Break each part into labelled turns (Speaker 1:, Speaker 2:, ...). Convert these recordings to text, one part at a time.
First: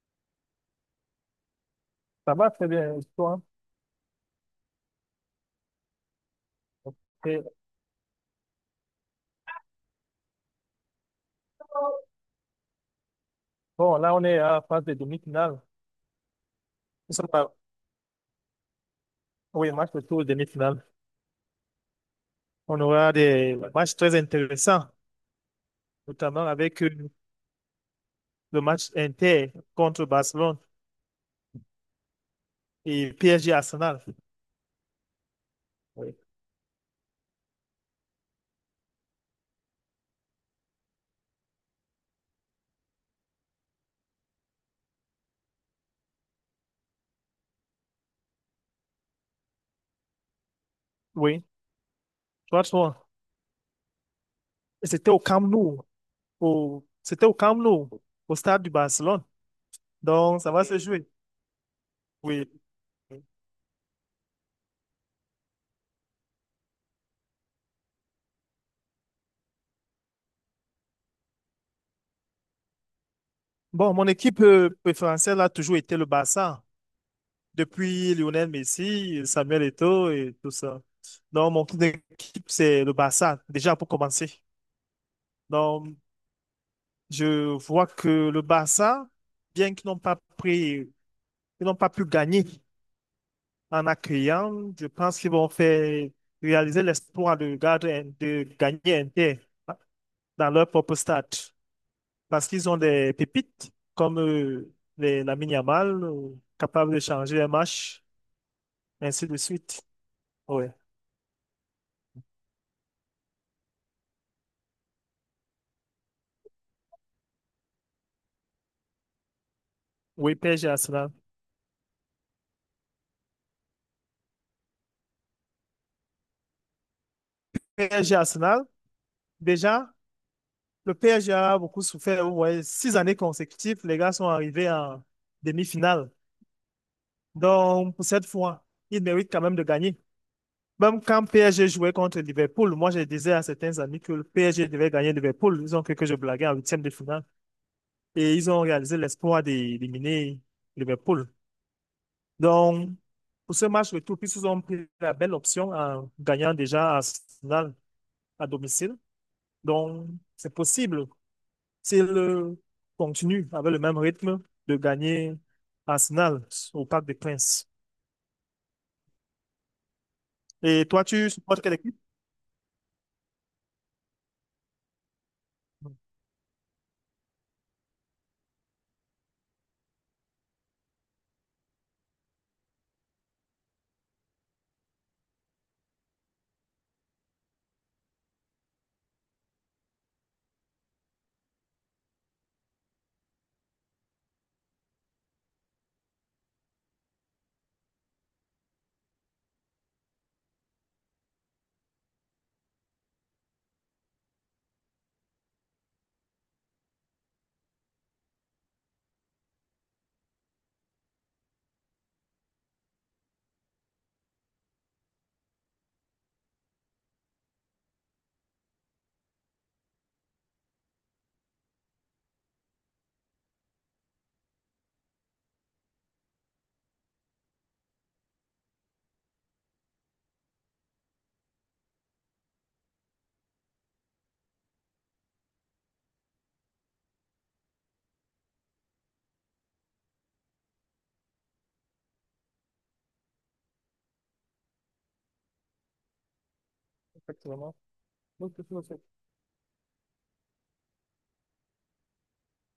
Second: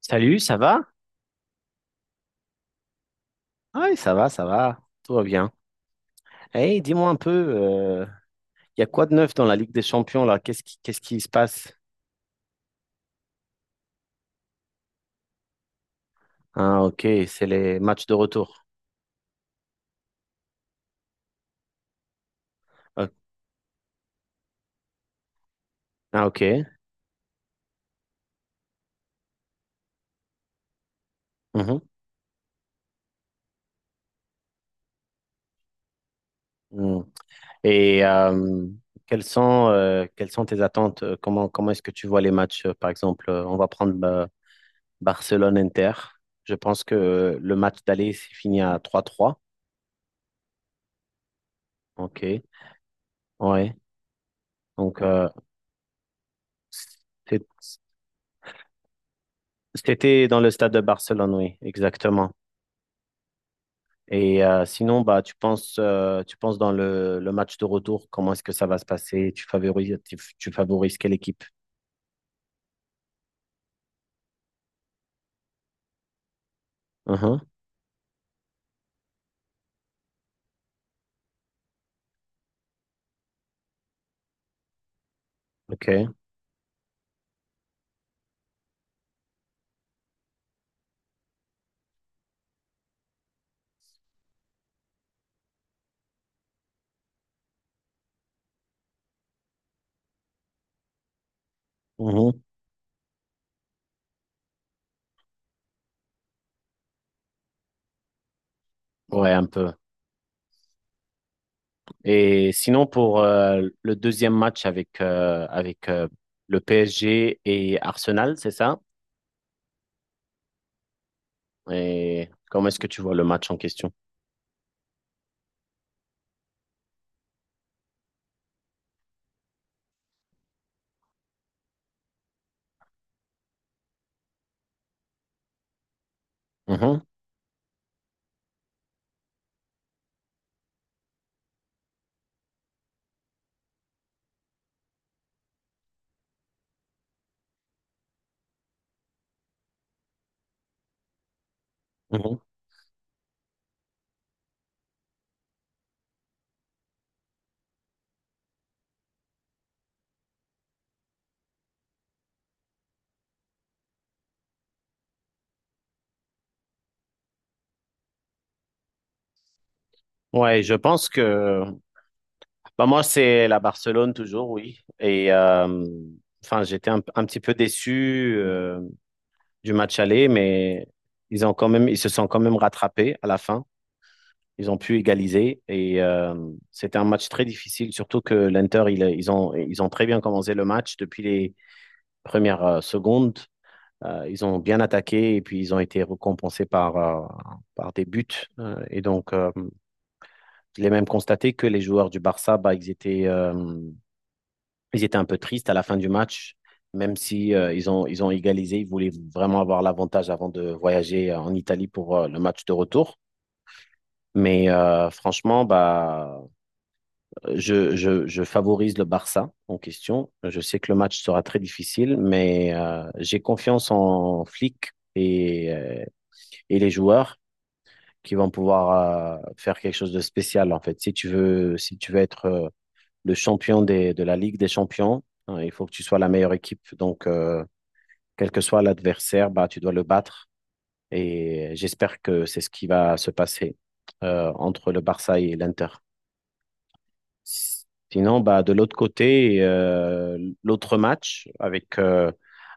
Speaker 1: Salut, ça va?
Speaker 2: Ça va très bien, et toi?
Speaker 1: Oui, ça va, tout va bien. Hey,
Speaker 2: Ok.
Speaker 1: dis-moi un peu, il y a quoi de neuf dans la Ligue des Champions là? Qu'est-ce qui se passe?
Speaker 2: Bon, là, on est à la phase de demi-finale.
Speaker 1: Ah, ok,
Speaker 2: Nous sommes
Speaker 1: c'est
Speaker 2: à-
Speaker 1: les matchs de retour.
Speaker 2: Oui, match de tour demi-finale. On
Speaker 1: Ah,
Speaker 2: aura des matchs très intéressants,
Speaker 1: ah, ok.
Speaker 2: notamment avec le match Inter contre Barcelone
Speaker 1: Mhm.
Speaker 2: et PSG Arsenal. Oui.
Speaker 1: Mm. Et quelles sont tes attentes? Comment est-ce que tu vois les matchs? Par exemple, on va prendre Barcelone-Inter. Je pense que le match d'aller s'est fini à trois trois.
Speaker 2: Oui,
Speaker 1: Ok,
Speaker 2: 3-3.
Speaker 1: ouais.
Speaker 2: Et
Speaker 1: Donc,
Speaker 2: c'était au Camp Nou, c'était au
Speaker 1: c'est-
Speaker 2: Camp Nou, au stade du Barcelone.
Speaker 1: c'était dans
Speaker 2: Donc, ça
Speaker 1: le
Speaker 2: va
Speaker 1: stade
Speaker 2: se
Speaker 1: de
Speaker 2: jouer.
Speaker 1: Barcelone, oui, exactement.
Speaker 2: Oui.
Speaker 1: Et sinon, bah, tu penses dans le match de retour, comment est-ce que ça va se passer? Tu favorises, tu favorises quelle équipe?
Speaker 2: Bon, mon équipe préférentielle a toujours été le Barça.
Speaker 1: Mhm,
Speaker 2: Depuis Lionel Messi, Samuel Eto'o et tout ça. Donc, mon club d'équipe, c'est le Barça, déjà pour commencer. Donc,
Speaker 1: ok.
Speaker 2: je vois que le Barça, bien qu'ils n'ont pas pris, ils n'ont pas pu gagner en accueillant, je pense qu'ils vont faire réaliser l'espoir de, de gagner Inter dans leur propre stade.
Speaker 1: Mhm.
Speaker 2: Parce qu'ils ont des pépites comme Lamine Yamal, capable de changer un match, ainsi
Speaker 1: Ouais,
Speaker 2: de
Speaker 1: un peu.
Speaker 2: suite. Ouais.
Speaker 1: Et sinon, pour le deuxième match avec, avec le PSG et Arsenal, c'est ça?
Speaker 2: Oui, PSG Arsenal.
Speaker 1: Et comment est-ce que tu vois le match en question?
Speaker 2: PSG Arsenal, déjà, le PSG a beaucoup souffert. Vous voyez, 6 années consécutives, les gars sont arrivés en demi-finale.
Speaker 1: Mhm,
Speaker 2: Donc, pour cette fois, ils méritent quand même de gagner. Même quand PSG jouait contre Liverpool, moi, je disais à certains amis que le PSG devait gagner Liverpool. Ils ont cru que je blaguais en huitième de finale. Et ils ont réalisé l'espoir d'éliminer Liverpool.
Speaker 1: mhm.
Speaker 2: Donc, pour ce match retour, ils ont pris la belle option en gagnant déjà Arsenal à domicile. Donc, c'est possible s'il continue avec le même rythme de gagner Arsenal au Parc des Princes.
Speaker 1: Ouais, je
Speaker 2: Et toi,
Speaker 1: pense
Speaker 2: tu supportes
Speaker 1: que
Speaker 2: quelle équipe?
Speaker 1: bah, moi, c'est la Barcelone toujours, oui. Et enfin, j'étais un petit peu déçu. Du match aller, mais ils ont quand même, ils se sont quand même rattrapés à la fin. Ils ont pu égaliser et c'était un match très difficile, surtout que l'Inter, ils ont très bien commencé le match depuis les premières secondes. Ils ont bien attaqué et puis ils ont été récompensés par, par des buts. Et donc, je l'ai même constaté que les joueurs du Barça, bah, ils étaient un peu tristes à la fin du match, même si ils ont égalisé. Ils voulaient vraiment avoir l'avantage avant de voyager en Italie pour le match de retour. Mais franchement, bah, je favorise le Barça en question. Je sais que le match sera très difficile, mais j'ai confiance en Flick et les joueurs qui vont pouvoir faire quelque chose de spécial, en fait. Si tu veux, si tu veux être le champion des, de la Ligue des champions, hein, il faut que tu sois la meilleure équipe. Donc, quel que soit l'adversaire, bah, tu dois le battre. Et j'espère que c'est ce qui va se passer entre le Barça et l'Inter.
Speaker 2: Effectivement.
Speaker 1: Sinon,
Speaker 2: Donc,
Speaker 1: bah,
Speaker 2: tu
Speaker 1: de
Speaker 2: peux
Speaker 1: l'autre
Speaker 2: faire-
Speaker 1: côté, l'autre match avec,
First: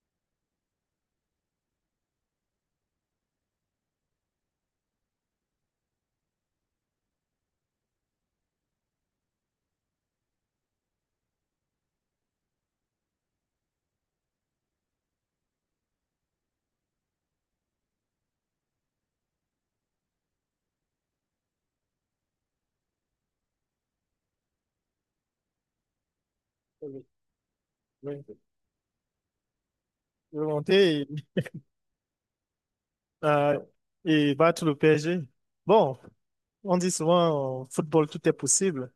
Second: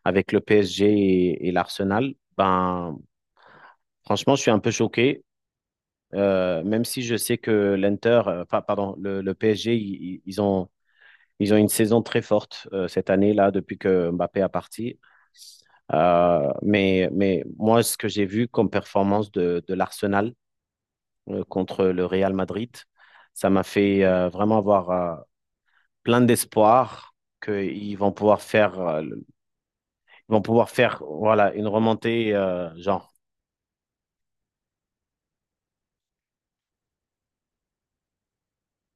Speaker 1: avec le PSG et l'Arsenal, ben, franchement, je suis un peu choqué. Même si je sais que l'Inter, enfin, pardon, le PSG, ils ont une saison très forte cette année-là depuis que Mbappé a parti. Mais moi, ce que j'ai vu comme performance de l'Arsenal contre le Real Madrid, ça m'a fait vraiment avoir plein
Speaker 2: oui,
Speaker 1: d'espoir qu'ils vont
Speaker 2: oui.
Speaker 1: pouvoir faire, ils vont pouvoir faire
Speaker 2: Remonter
Speaker 1: voilà, une remontée genre.
Speaker 2: euh, et battre le PSG. Bon, on dit souvent en football, tout est possible.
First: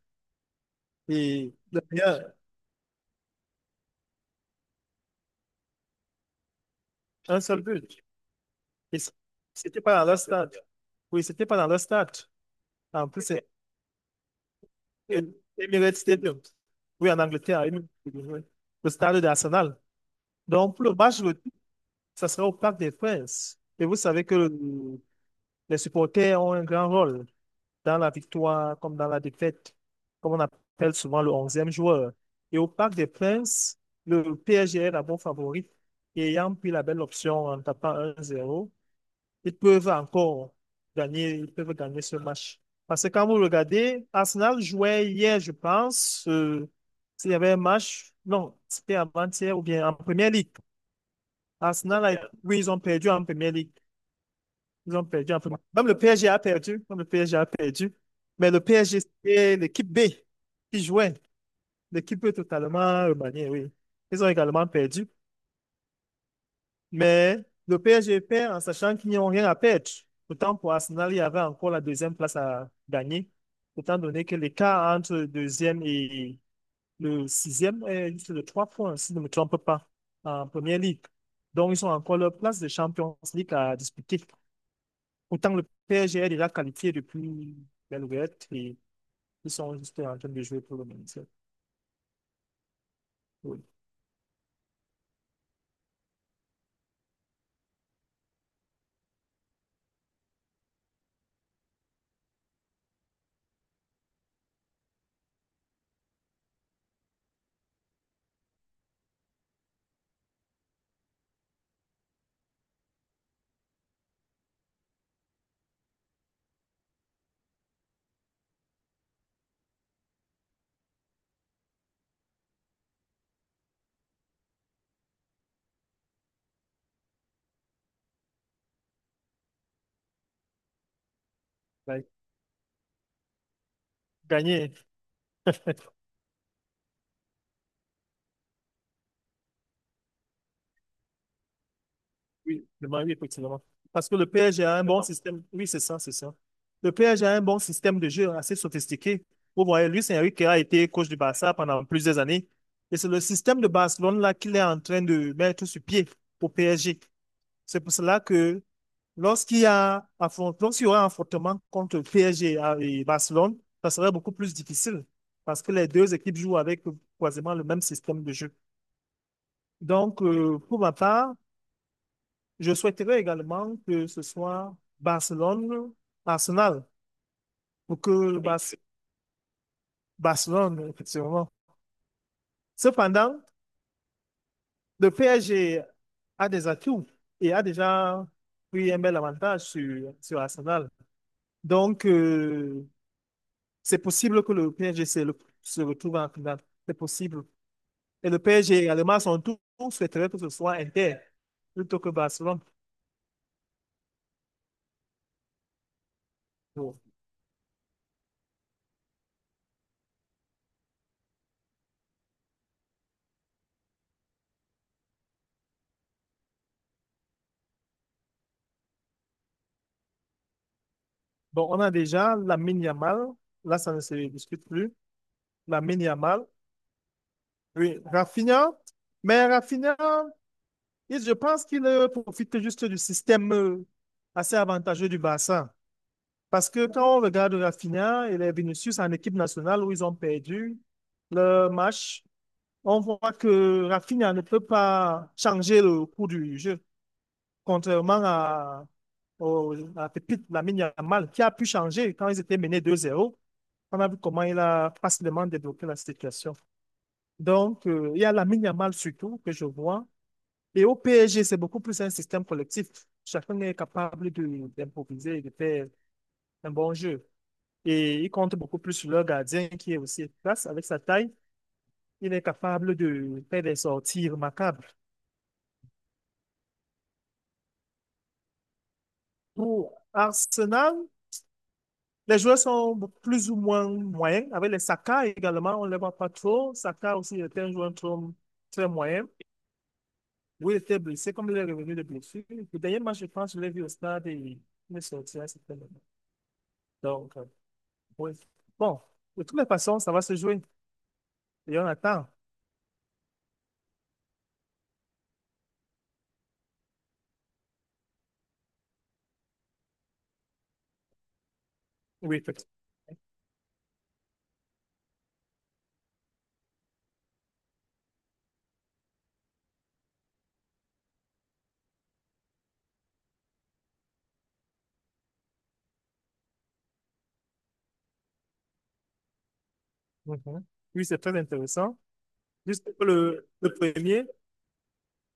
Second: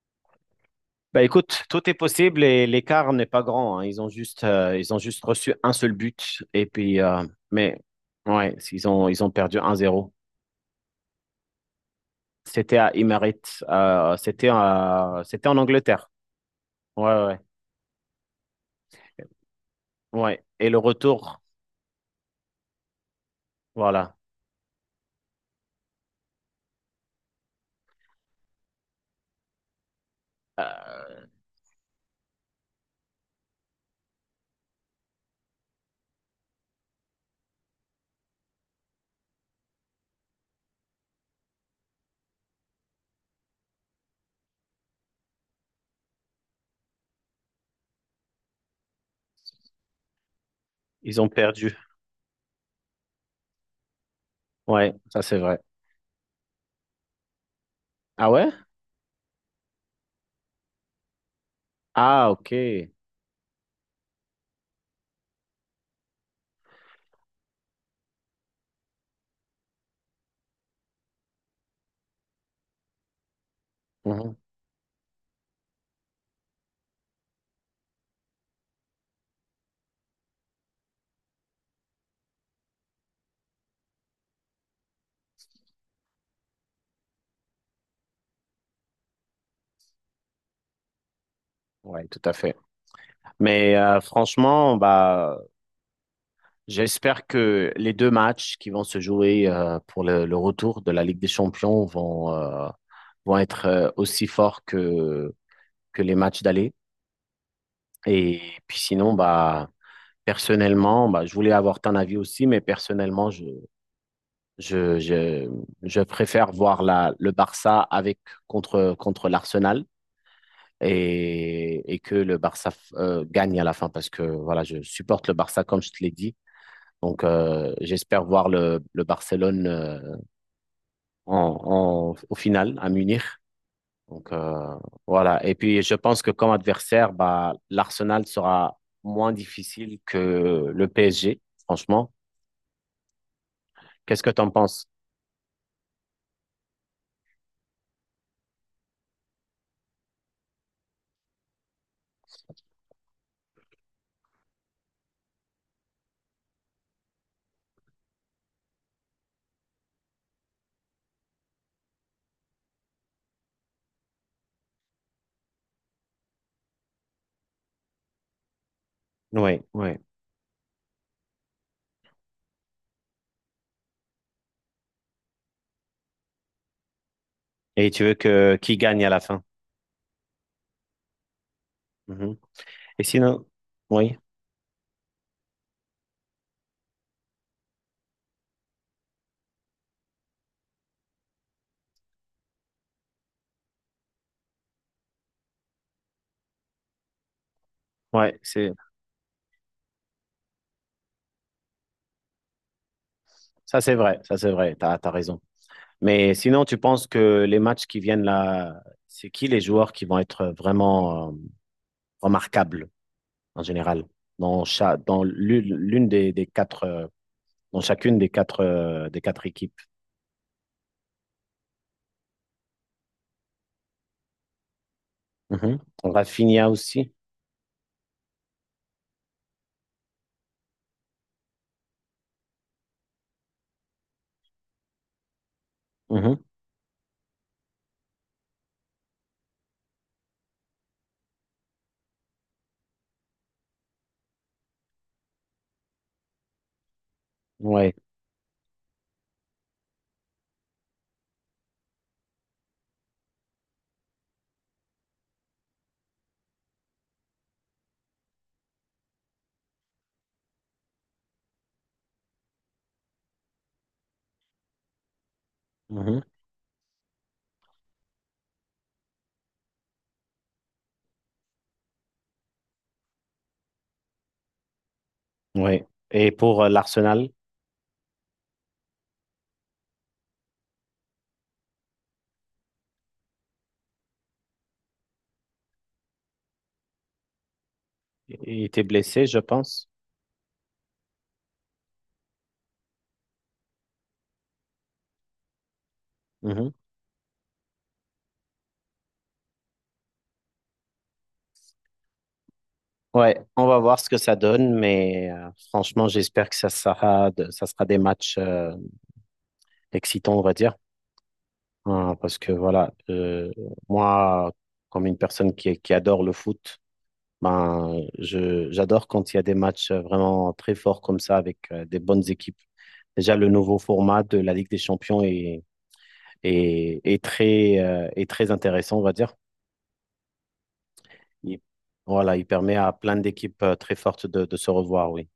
Speaker 1: Bah
Speaker 2: Et
Speaker 1: écoute, tout est
Speaker 2: derrière,
Speaker 1: possible et l'écart n'est pas grand, hein. Ils ont juste reçu un seul but et puis,
Speaker 2: un seul
Speaker 1: mais
Speaker 2: but.
Speaker 1: ouais,
Speaker 2: Et
Speaker 1: ils ont perdu un
Speaker 2: c'était pas dans
Speaker 1: zéro.
Speaker 2: leur stade. Oui, c'était pas dans leur stade.
Speaker 1: C'était à
Speaker 2: En plus, c'est
Speaker 1: Emirates, c'était en
Speaker 2: Emirates
Speaker 1: Angleterre.
Speaker 2: Stadium. Oui, en
Speaker 1: Ouais, ouais.
Speaker 2: Angleterre. Emirates Stadium, oui. Le stade d'Arsenal.
Speaker 1: Ouais. Et
Speaker 2: Donc,
Speaker 1: le
Speaker 2: pour le match
Speaker 1: retour,
Speaker 2: retour, ça sera au Parc des Princes. Et vous
Speaker 1: voilà.
Speaker 2: savez que le- Les supporters ont un grand rôle dans la victoire comme dans la défaite, comme on appelle souvent le onzième joueur. Et au Parc des Princes, le PSG est d'abord favori. Et ayant pris la belle option en tapant 1-0, ils peuvent encore gagner, ils peuvent gagner ce match. Parce que quand vous regardez, Arsenal jouait hier, je pense, s'il y avait un match, non, c'était avant-hier ou bien en première ligue.
Speaker 1: Ils ont perdu.
Speaker 2: Arsenal, oui, ils ont perdu en Premier League.
Speaker 1: Ouais,
Speaker 2: Ils ont
Speaker 1: ça
Speaker 2: perdu
Speaker 1: c'est
Speaker 2: en Premier.
Speaker 1: vrai.
Speaker 2: Même le PSG a perdu. Même le PSG a perdu.
Speaker 1: Ah ouais?
Speaker 2: Mais le PSG, c'était l'équipe B qui jouait. L'équipe
Speaker 1: Ah, ok.
Speaker 2: totalement remaniée, oui. Ils ont également perdu. Mais le PSG perd en sachant qu'ils n'ont rien à perdre. Pourtant, pour Arsenal, il y avait encore la deuxième place à gagner. Étant donné
Speaker 1: Mhm.
Speaker 2: que l'écart entre le deuxième et le sixième est juste de 3 points, si je ne me trompe pas, en Premier League. Donc, ils ont encore leur place de Champions League à disputer. Pourtant, le PSG est déjà qualifié depuis Belgrade et ils sont juste en train de jouer pour le maintien.
Speaker 1: Ouais, tout à fait.
Speaker 2: Oui.
Speaker 1: Mais franchement, bah, j'espère que les deux matchs qui vont se jouer pour le retour de la Ligue des Champions vont, vont être aussi forts que les matchs d'aller. Et puis sinon, bah, personnellement, bah, je voulais avoir ton avis aussi, mais personnellement, Je, je, je préfère voir le Barça avec contre l'Arsenal et que le Barça gagne à la fin parce que voilà, je supporte le Barça comme je te l'ai dit. Donc j'espère voir le Barcelone
Speaker 2: Ouais.
Speaker 1: au final à Munich. Donc
Speaker 2: Gagner.
Speaker 1: voilà. Et puis je pense que comme adversaire, bah, l'Arsenal sera moins difficile que le PSG, franchement.
Speaker 2: Oui, le Man U, effectivement. Parce que
Speaker 1: Qu'est-ce
Speaker 2: le
Speaker 1: que tu en
Speaker 2: PSG a un
Speaker 1: penses?
Speaker 2: bon système. Oui, c'est ça, c'est ça. Le PSG a un bon système de jeu assez sophistiqué. Vous voyez, Luis Enrique a été coach du Barça pendant plusieurs années. Et c'est le système de Barcelone là qu'il est en train de mettre sur pied au PSG. C'est pour cela que lorsqu'il y aura un affrontement contre le PSG et Barcelone, ça serait beaucoup plus difficile parce que les deux équipes jouent avec quasiment le même système de jeu.
Speaker 1: Oui, oui.
Speaker 2: Donc, pour ma part, je souhaiterais également que ce soit Barcelone-Arsenal
Speaker 1: Et
Speaker 2: pour
Speaker 1: tu veux
Speaker 2: que
Speaker 1: que qui gagne à la fin?
Speaker 2: Barcelone, effectivement.
Speaker 1: Mhm. Et
Speaker 2: Cependant,
Speaker 1: sinon, oui,
Speaker 2: le PSG a des atouts et a déjà pris un bel avantage sur Arsenal. Donc, c'est possible que le PSG se retrouve en finale. C'est possible. Et
Speaker 1: ouais,
Speaker 2: le
Speaker 1: c'est
Speaker 2: PSG également, à son tour, souhaiterait que ce soit Inter plutôt que Barcelone.
Speaker 1: ça, c'est vrai, t'as raison. Mais sinon, tu
Speaker 2: Bon,
Speaker 1: penses que les matchs qui viennent là, c'est qui les joueurs qui vont être vraiment remarquables en général dans dans l'une des quatre, dans chacune des quatre équipes?
Speaker 2: Bon, on a déjà la Yamal. Là, ça ne se discute plus.
Speaker 1: Mhm.
Speaker 2: La Yamal.
Speaker 1: Rafinha aussi.
Speaker 2: Oui, Rafinha. Mais Rafinha, je pense qu'il profite juste du système assez avantageux du Barça.
Speaker 1: Mhm.
Speaker 2: Parce que quand on regarde Rafinha et les Vinicius en équipe nationale où ils ont perdu le match, on voit que Rafinha ne peut pas changer le cours du jeu,
Speaker 1: Ouais,
Speaker 2: contrairement à Pépite Lamine Yamal, qui a pu changer quand ils étaient menés 2-0. On a vu comment il a facilement débloqué la situation. Donc, il y a Lamine Yamal surtout que je vois. Et au PSG, c'est beaucoup plus un système collectif. Chacun est capable d'improviser et de faire
Speaker 1: Mhm.
Speaker 2: un bon jeu. Et ils comptent beaucoup plus sur leur gardien qui est aussi efficace avec sa taille. Il est capable de faire des sorties remarquables.
Speaker 1: Ouais. Et pour l'Arsenal,
Speaker 2: Pour Arsenal, les joueurs sont plus ou moins moyens. Avec les Saka également, on ne les voit pas trop. Saka aussi était un joueur
Speaker 1: il était
Speaker 2: très
Speaker 1: blessé,
Speaker 2: moyen.
Speaker 1: je pense.
Speaker 2: Oui, il était blessé, comme il est revenu de blessure. Le dernier match, je pense, je l'ai vu au stade et il est sorti à un certain moment. Donc, oui. Bon, de toutes les façons, ça va se jouer et on attend.
Speaker 1: Ouais, on va voir ce que ça donne, mais franchement, j'espère que ça sera, ça sera des matchs excitants, on va dire. Hein, parce
Speaker 2: Oui,
Speaker 1: que
Speaker 2: effectivement.
Speaker 1: voilà, moi, comme une personne qui adore le foot, ben, j'adore quand il y a des matchs vraiment très forts comme ça avec des bonnes équipes. Déjà, le nouveau format de la Ligue des Champions est très intéressant, on va dire.
Speaker 2: Mhm. Oui, c'est très
Speaker 1: Il-
Speaker 2: intéressant.
Speaker 1: voilà, il permet
Speaker 2: Juste
Speaker 1: à
Speaker 2: pour
Speaker 1: plein
Speaker 2: le,
Speaker 1: d'équipes
Speaker 2: le
Speaker 1: très
Speaker 2: premier,
Speaker 1: fortes de se revoir, oui.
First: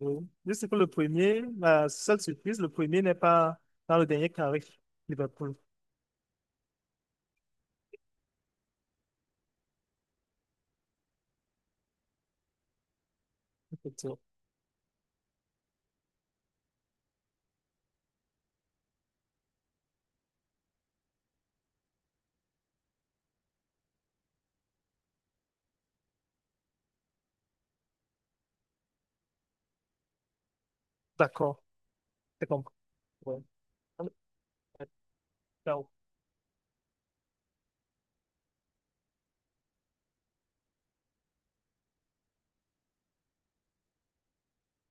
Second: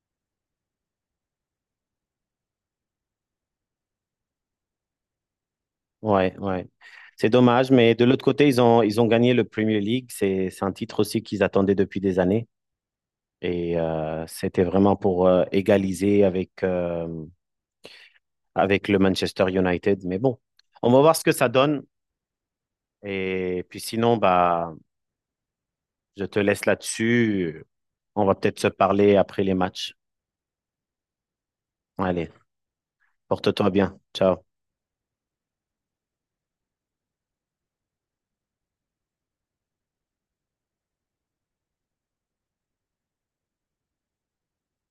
Speaker 2: oui. Juste pour le premier, la seule surprise, le premier n'est pas dans le dernier carré. Liverpool.
Speaker 1: Ouais, ouais. C'est dommage, mais de l'autre côté, ils ont gagné le Premier League. C'est un titre aussi qu'ils attendaient depuis des années. Et
Speaker 2: Effectivement.
Speaker 1: c'était vraiment pour égaliser avec, avec le Manchester United. Mais bon, on va voir ce que ça donne. Et puis sinon, bah, je te laisse là-dessus. On va peut-être se parler après les matchs.
Speaker 2: D'accord.
Speaker 1: Allez,
Speaker 2: C'est compris. Ouais.
Speaker 1: porte-toi bien. Ciao.
Speaker 2: So